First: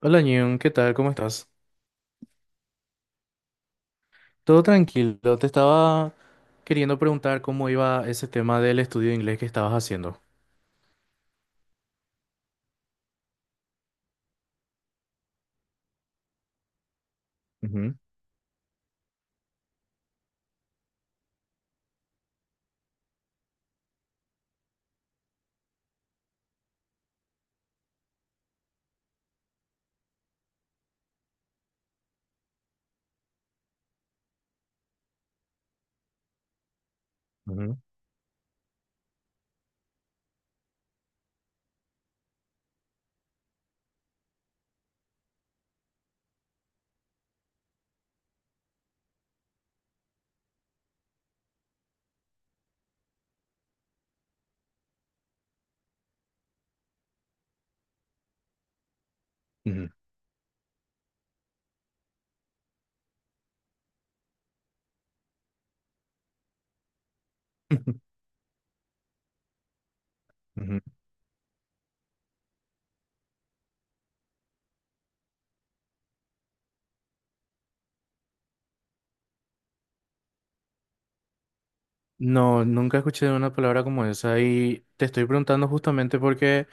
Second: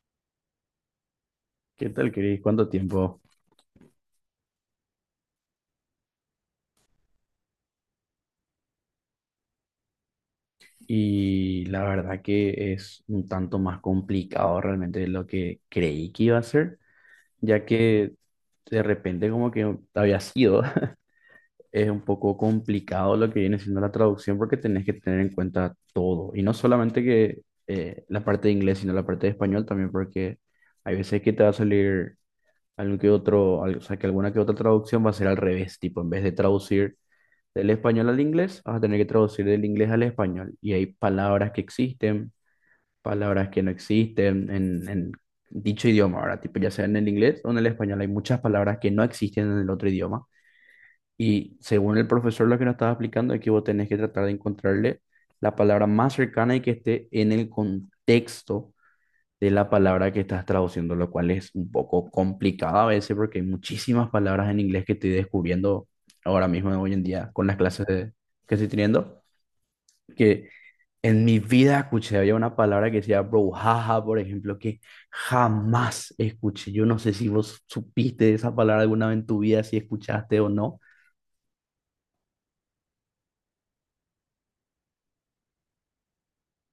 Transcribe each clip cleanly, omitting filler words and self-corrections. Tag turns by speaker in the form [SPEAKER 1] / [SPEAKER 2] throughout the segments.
[SPEAKER 1] Hola, Ñun, ¿qué tal? ¿Cómo estás?
[SPEAKER 2] ¿Qué tal, Cris? ¿Cuánto tiempo?
[SPEAKER 1] Todo tranquilo. Te estaba queriendo preguntar cómo iba ese tema del estudio de inglés que estabas haciendo.
[SPEAKER 2] Y la verdad que es un tanto más complicado realmente de lo que creí que iba a ser, ya
[SPEAKER 1] Ujú,
[SPEAKER 2] que de repente como que había sido, es un poco complicado lo que viene siendo la traducción porque tenés que tener en cuenta todo, y no solamente que la parte de inglés, sino la parte de español también, porque hay veces que te va a salir algún que otro, o sea, que alguna que otra traducción va a ser al revés, tipo, en vez de traducir del
[SPEAKER 1] ujú,
[SPEAKER 2] español al inglés, vas a tener que traducir del inglés al español. Y hay palabras que existen, palabras que no existen en dicho idioma, ahora, tipo, ya sea en el inglés o en el español, hay muchas palabras que no existen en el otro idioma. Y según el profesor lo que nos estaba explicando es que vos tenés que tratar de encontrarle la palabra más cercana y que esté en el contexto de la
[SPEAKER 1] ujú,
[SPEAKER 2] palabra que estás traduciendo, lo cual es un poco complicado a veces porque hay muchísimas palabras en inglés que estoy descubriendo ahora mismo, hoy en día, con las clases que estoy teniendo, que
[SPEAKER 1] ujú.
[SPEAKER 2] en mi vida escuché. Había una palabra que decía brouhaha, por ejemplo, que jamás escuché. Yo no sé si vos supiste esa palabra alguna vez en tu vida, si escuchaste o no.
[SPEAKER 1] No, nunca escuché una palabra como esa y te estoy preguntando justamente porque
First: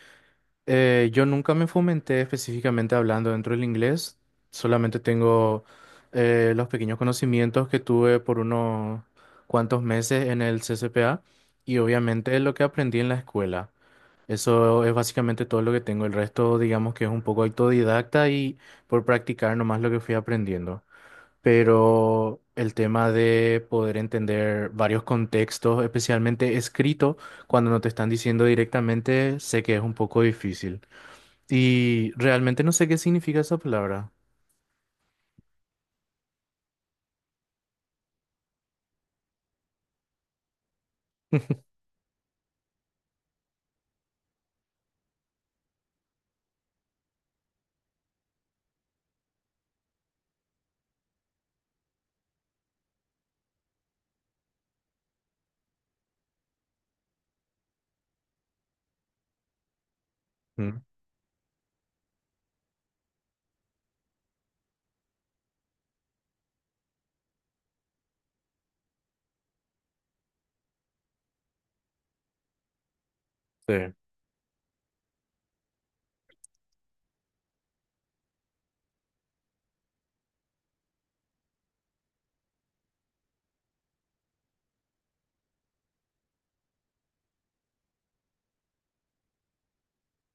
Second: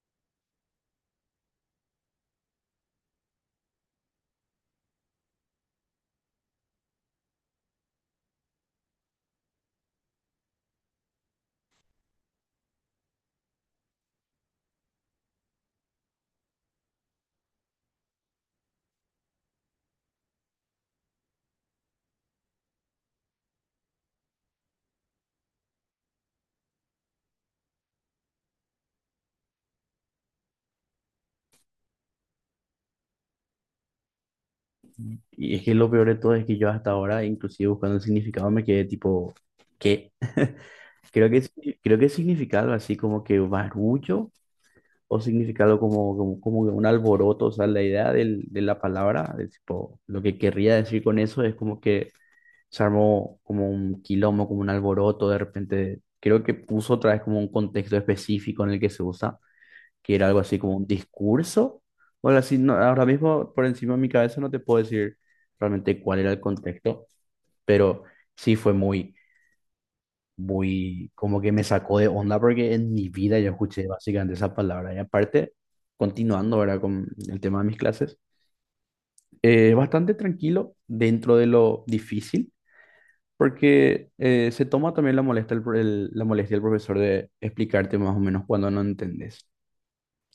[SPEAKER 1] yo nunca me fomenté específicamente hablando dentro del inglés. Solamente tengo los pequeños conocimientos que tuve por unos cuantos meses en el CCPA y obviamente lo que aprendí en la escuela. Eso es básicamente todo lo que tengo. El resto, digamos que es un poco autodidacta y por practicar nomás lo que fui aprendiendo. Pero el tema de poder entender varios contextos, especialmente escrito, cuando no te están diciendo directamente, sé que es un poco difícil. Y realmente no sé qué significa esa palabra.
[SPEAKER 2] Y es que lo peor de todo es que yo hasta ahora, inclusive buscando el significado, me quedé tipo, ¿qué? Creo que, creo que significa algo así como que barullo o significado como que un alboroto, o sea, la idea del- de la palabra, de tipo, lo que querría decir con eso es como que se armó como un quilombo, como un alboroto, de repente, creo que puso otra vez como un contexto específico en el que se usa, que era algo así como
[SPEAKER 1] Mm.
[SPEAKER 2] un discurso, o algo así, no, ahora mismo por encima de mi cabeza no te puedo decir realmente cuál era el contexto, pero sí fue muy muy, como que me sacó de onda porque en mi vida yo escuché básicamente esa palabra. Y aparte, continuando ahora con el tema de mis clases, bastante tranquilo dentro de lo difícil, porque se toma también la molestia, la molestia del profesor de explicarte más o menos cuando no entendés.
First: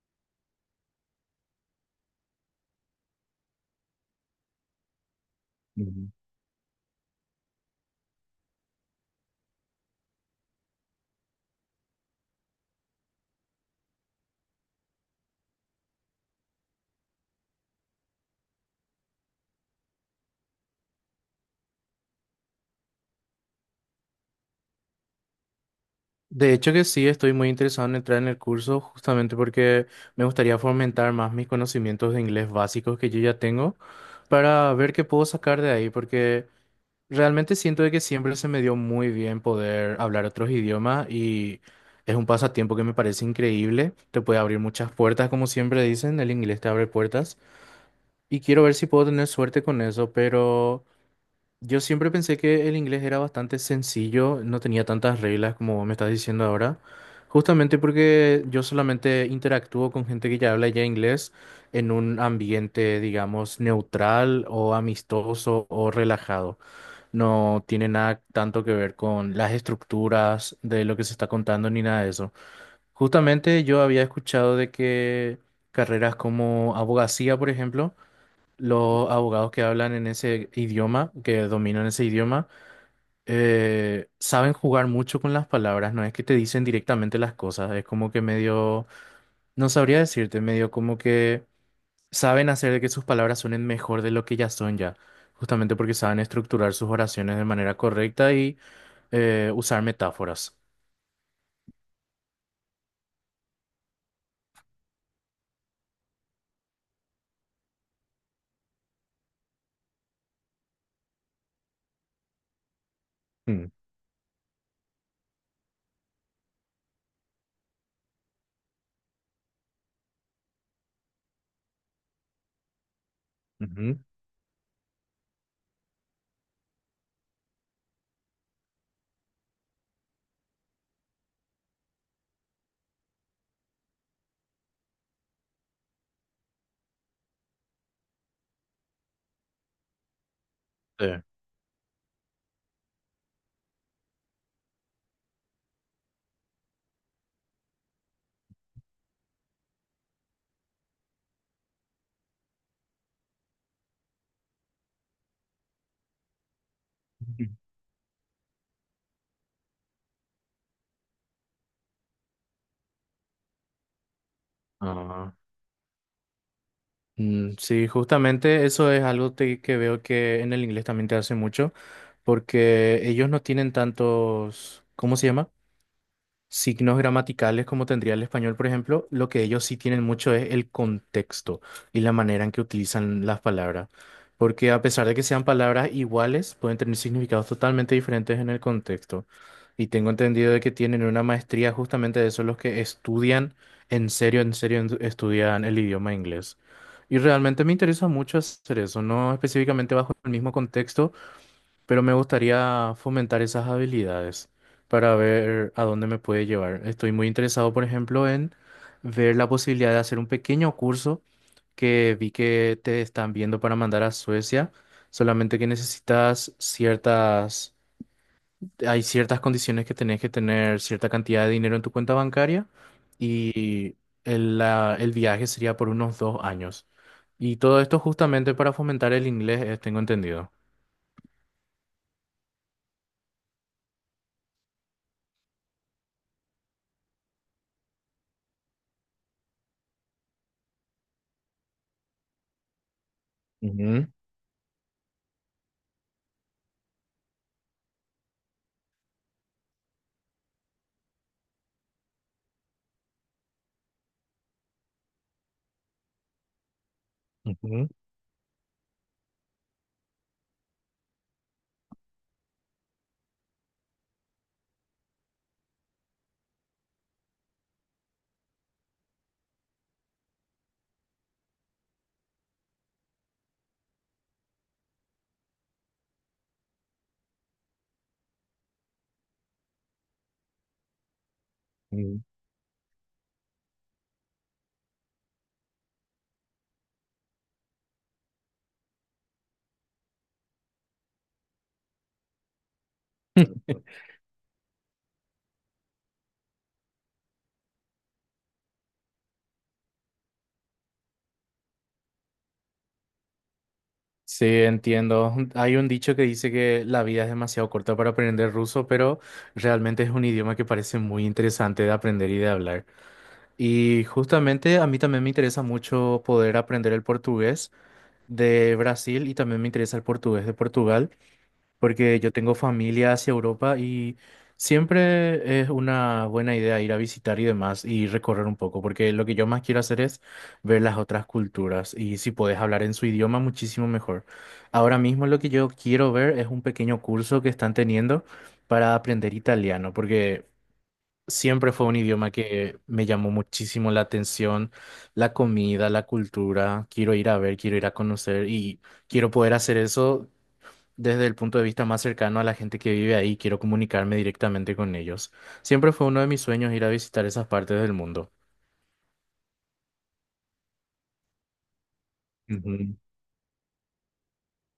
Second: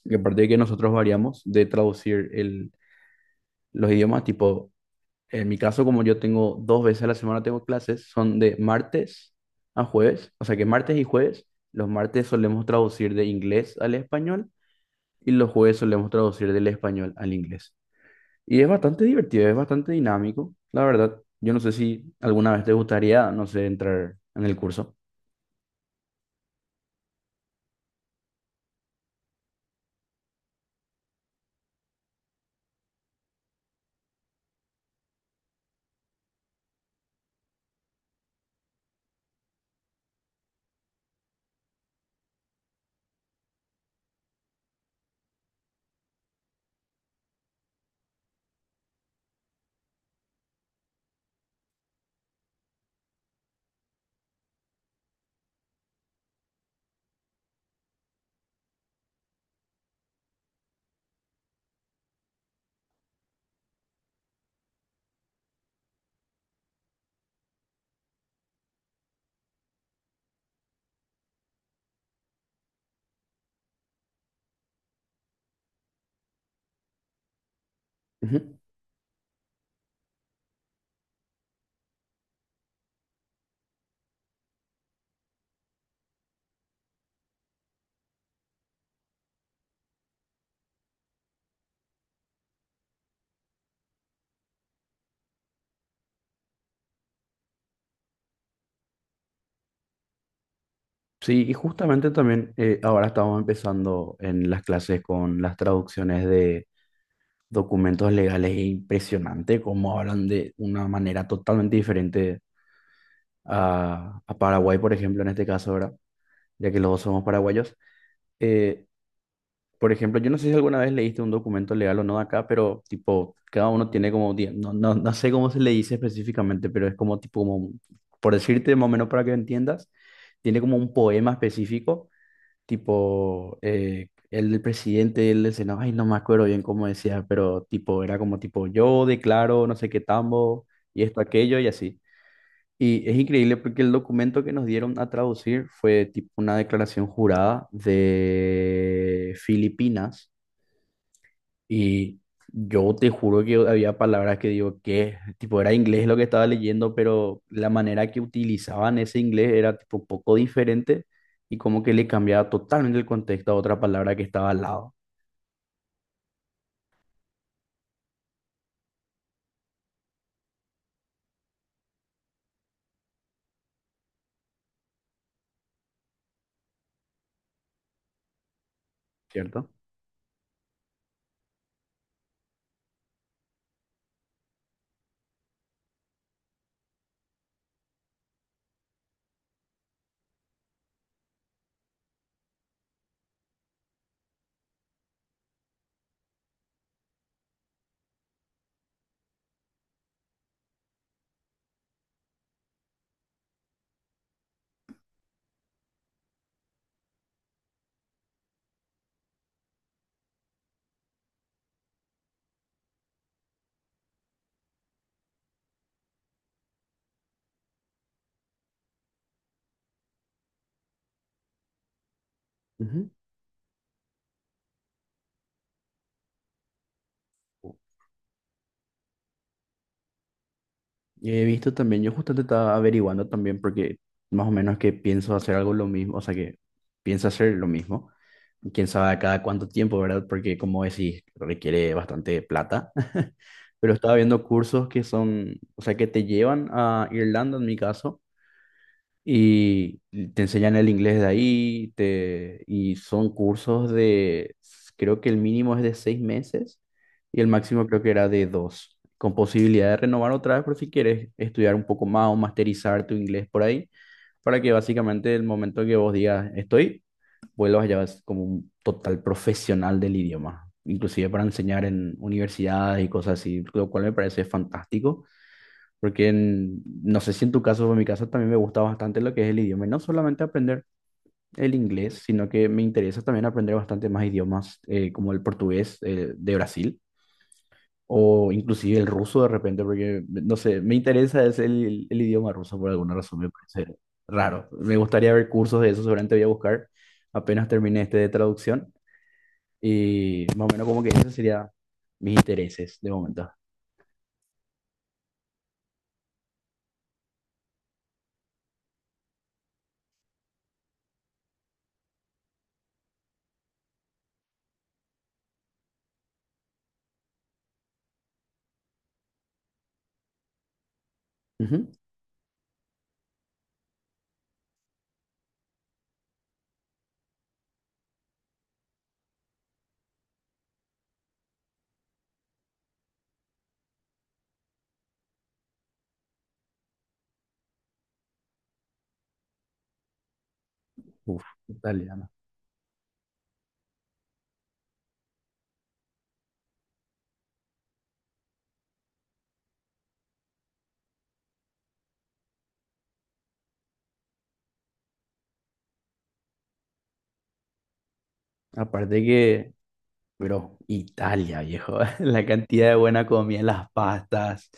[SPEAKER 2] Y aparte de que nosotros variamos de traducir los idiomas, tipo, en mi caso,
[SPEAKER 1] Sí.
[SPEAKER 2] como yo tengo dos veces a la semana tengo clases, son de martes a jueves, o sea que martes y jueves, los martes solemos traducir de inglés al español y los jueves solemos traducir del español al inglés. Y es bastante divertido, es bastante dinámico, la verdad. Yo no sé si alguna vez te gustaría, no sé, entrar en el curso.
[SPEAKER 1] De hecho que sí, estoy muy interesado en entrar en el curso justamente porque me gustaría fomentar más mis conocimientos de inglés básicos que yo ya tengo para ver qué puedo sacar de ahí, porque realmente siento de que siempre se me dio muy bien poder hablar otros idiomas y es un pasatiempo que me parece increíble, te puede abrir muchas puertas, como siempre dicen, el inglés te abre puertas y quiero ver si puedo tener suerte con eso, pero... Yo siempre pensé que el inglés era bastante sencillo, no tenía tantas reglas como vos me estás diciendo ahora, justamente porque yo solamente interactúo con gente que ya habla ya inglés en un ambiente, digamos, neutral o amistoso o relajado. No tiene nada tanto que ver con las estructuras de lo que se está contando ni nada de eso. Justamente yo había escuchado de que carreras como abogacía, por ejemplo,
[SPEAKER 2] Ujú.
[SPEAKER 1] los abogados que hablan en ese idioma, que dominan ese idioma, saben jugar mucho con las palabras, no es que te dicen directamente las cosas, es como que medio, no sabría decirte, medio como que saben hacer de que sus palabras suenen mejor de lo que ya son ya, justamente porque saben estructurar sus oraciones de manera correcta y usar metáforas.
[SPEAKER 2] Sí, y justamente también ahora estamos empezando en las clases con las traducciones de documentos legales. Es impresionante cómo hablan de una manera totalmente diferente
[SPEAKER 1] Mm.
[SPEAKER 2] a Paraguay, por ejemplo, en este caso, ahora, ya que los dos somos paraguayos. Eh, por ejemplo, yo no sé si alguna vez leíste un documento legal o no de acá, pero tipo, cada uno
[SPEAKER 1] Ujú.
[SPEAKER 2] tiene como, no, no, no sé cómo se le dice específicamente, pero es como tipo, como, por decirte más o menos para que entiendas, tiene como un poema específico tipo, el del presidente, el del Senado, ay, no me acuerdo bien cómo decía, pero tipo, era como tipo, yo declaro no sé qué tambo y
[SPEAKER 1] Sí.
[SPEAKER 2] esto, aquello y así. Y es increíble porque el documento que nos dieron a traducir fue tipo una declaración jurada de Filipinas, y yo te juro que había palabras que digo que, tipo, era inglés lo que estaba leyendo, pero
[SPEAKER 1] Ujú.
[SPEAKER 2] la manera que utilizaban ese inglés era tipo poco diferente y como que le cambiaba totalmente el contexto a otra palabra que estaba al lado,
[SPEAKER 1] Ah. Mm. Sí, justamente eso es algo que veo que en el inglés también te hace mucho, porque ellos no tienen tantos, ¿cómo se llama? Signos gramaticales como tendría el español, por ejemplo, lo que ellos
[SPEAKER 2] ¿cierto?
[SPEAKER 1] sí tienen mucho es el contexto y la manera en que utilizan las palabras. Porque a pesar de que sean palabras iguales, pueden tener significados totalmente diferentes en el contexto. Y tengo entendido de que tienen una maestría justamente de eso, los que estudian en serio, estudian el idioma inglés. Y realmente me interesa mucho hacer eso, no específicamente bajo el mismo contexto, pero me gustaría fomentar esas habilidades para ver a dónde me puede llevar. Estoy muy interesado, por ejemplo, en ver la posibilidad de hacer un pequeño curso que vi que te están viendo para mandar a Suecia, solamente que necesitas ciertas, hay ciertas condiciones que tenés que tener cierta cantidad de dinero en tu cuenta bancaria y el viaje sería por unos 2 años. Y
[SPEAKER 2] Ujú.
[SPEAKER 1] todo esto justamente para fomentar el inglés, tengo entendido.
[SPEAKER 2] He visto también, yo justamente estaba averiguando también porque más o menos que pienso hacer algo lo mismo, o sea que pienso hacer lo mismo. Quién sabe a cada cuánto tiempo, ¿verdad? Porque como decís, requiere bastante plata. Pero
[SPEAKER 1] Ujú,
[SPEAKER 2] estaba viendo cursos que son, o sea, que te llevan a Irlanda en mi caso y te enseñan el inglés de ahí, y son cursos creo que el mínimo es de 6 meses y el máximo
[SPEAKER 1] ujú,
[SPEAKER 2] creo que era de dos, con posibilidad de renovar otra vez por si quieres estudiar un poco más o masterizar tu inglés por ahí, para que básicamente el momento que vos digas estoy, vuelvas ya vas como un total profesional del idioma, inclusive para enseñar en universidades y cosas así, lo cual me parece fantástico. Porque no sé si en tu caso o en mi caso también me gusta bastante lo que es el idioma. Y no solamente aprender el
[SPEAKER 1] ujú.
[SPEAKER 2] inglés, sino que me interesa también aprender bastante más idiomas como el portugués de Brasil o inclusive el ruso de repente, porque no sé, me interesa es el idioma ruso por alguna razón, me parece raro. Me gustaría ver cursos de eso, seguramente voy a buscar apenas termine este de traducción. Y más o menos como que esos serían mis intereses de momento.
[SPEAKER 1] Sí, entiendo. Hay un dicho que dice que la vida es demasiado corta para aprender ruso, pero realmente es un idioma que parece muy interesante de aprender y de hablar. Y justamente a mí también me interesa mucho poder aprender el portugués de Brasil y también me interesa el portugués de Portugal
[SPEAKER 2] Ujú.
[SPEAKER 1] porque yo tengo familia hacia Europa y siempre es una buena idea ir a visitar y demás y recorrer un poco, porque lo que yo más quiero hacer es ver las otras culturas y si puedes hablar en su idioma, muchísimo mejor. Ahora mismo lo que yo quiero ver es un pequeño curso que están teniendo para aprender italiano, porque...
[SPEAKER 2] Uf,
[SPEAKER 1] Siempre fue un
[SPEAKER 2] italiano.
[SPEAKER 1] idioma que me llamó muchísimo la atención, la comida, la cultura. Quiero ir a ver, quiero ir a conocer y quiero poder hacer eso desde el punto de vista más cercano a la gente que vive ahí, quiero comunicarme directamente con ellos. Siempre fue uno de mis sueños ir a visitar esas partes del mundo.
[SPEAKER 2] Aparte que bro, Italia, viejo. La cantidad de
[SPEAKER 1] Ujú,
[SPEAKER 2] buena comida, las pastas,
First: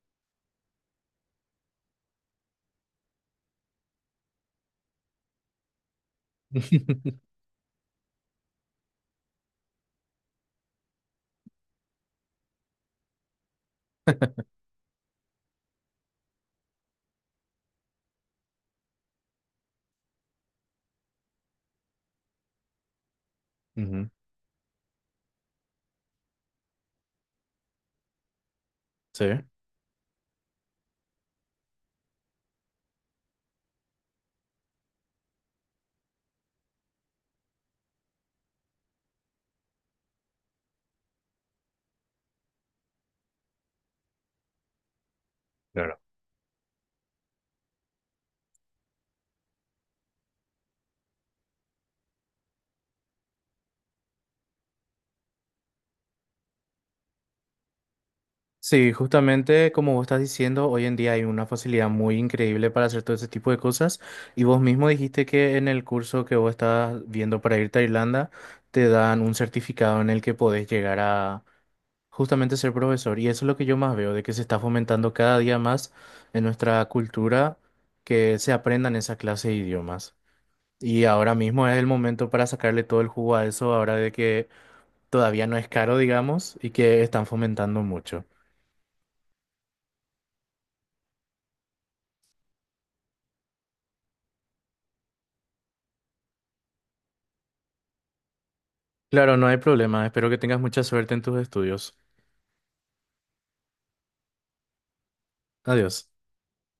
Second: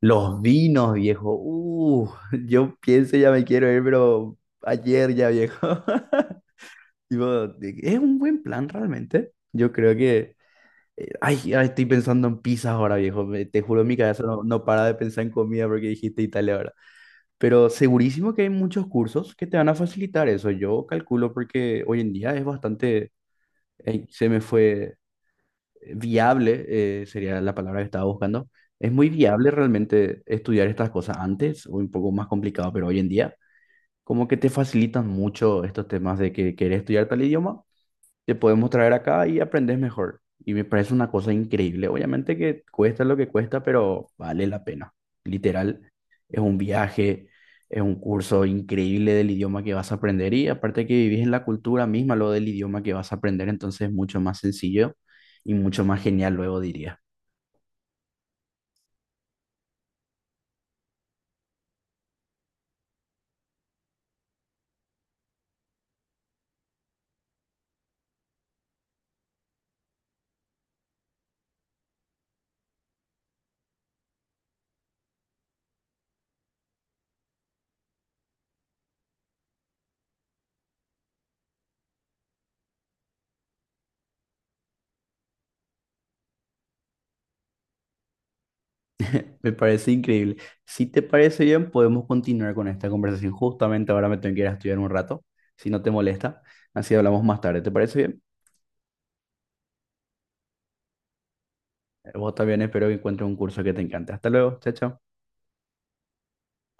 [SPEAKER 2] los vinos, viejo. Yo pienso ya me quiero ir, pero ayer ya, viejo. Tipo, de- es un buen plan realmente. Yo creo que... ay, ay, estoy pensando en pizzas ahora, viejo. Te juro, mi cabeza no, no para de pensar en comida porque dijiste Italia ahora. Pero segurísimo que hay muchos cursos que te van a facilitar eso. Yo calculo porque hoy en día es bastante... Ey,
[SPEAKER 1] ujú.
[SPEAKER 2] se me fue viable, sería la palabra que estaba buscando. Es muy
[SPEAKER 1] Sí.
[SPEAKER 2] viable realmente estudiar estas cosas antes, o un poco más complicado, pero hoy en día, como que te facilitan mucho estos temas de que querés estudiar tal idioma, te podemos traer acá y aprendes mejor. Y me parece una cosa increíble. Obviamente que cuesta lo que cuesta, pero vale la pena. Literal,
[SPEAKER 1] Claro.
[SPEAKER 2] es un viaje, es un curso increíble del idioma que vas a aprender y aparte que vivís en la cultura misma, lo del idioma que vas a aprender, entonces es mucho más sencillo y mucho más genial, luego diría.
[SPEAKER 1] Sí, justamente como vos estás diciendo, hoy en día hay una facilidad muy increíble para hacer todo ese tipo de cosas. Y vos mismo dijiste que en el curso que vos estás viendo para irte a Irlanda, te dan un certificado en el que podés llegar a justamente ser profesor, y eso es lo que yo más veo, de que se está fomentando cada día más en nuestra cultura que se aprendan esa clase de idiomas. Y ahora mismo es el momento para sacarle todo el jugo a eso, ahora de que todavía no es caro, digamos, y que están fomentando mucho.
[SPEAKER 2] Me parece increíble. Si te parece bien, podemos continuar con esta conversación. Justamente ahora me tengo que ir a estudiar un rato, si no te molesta. Así hablamos más tarde. ¿Te parece bien?
[SPEAKER 1] Claro, no hay problema, espero que tengas mucha suerte en tus estudios.
[SPEAKER 2] Vos también espero que encuentres un curso que te encante. Hasta luego, chao, chao.
[SPEAKER 1] Adiós.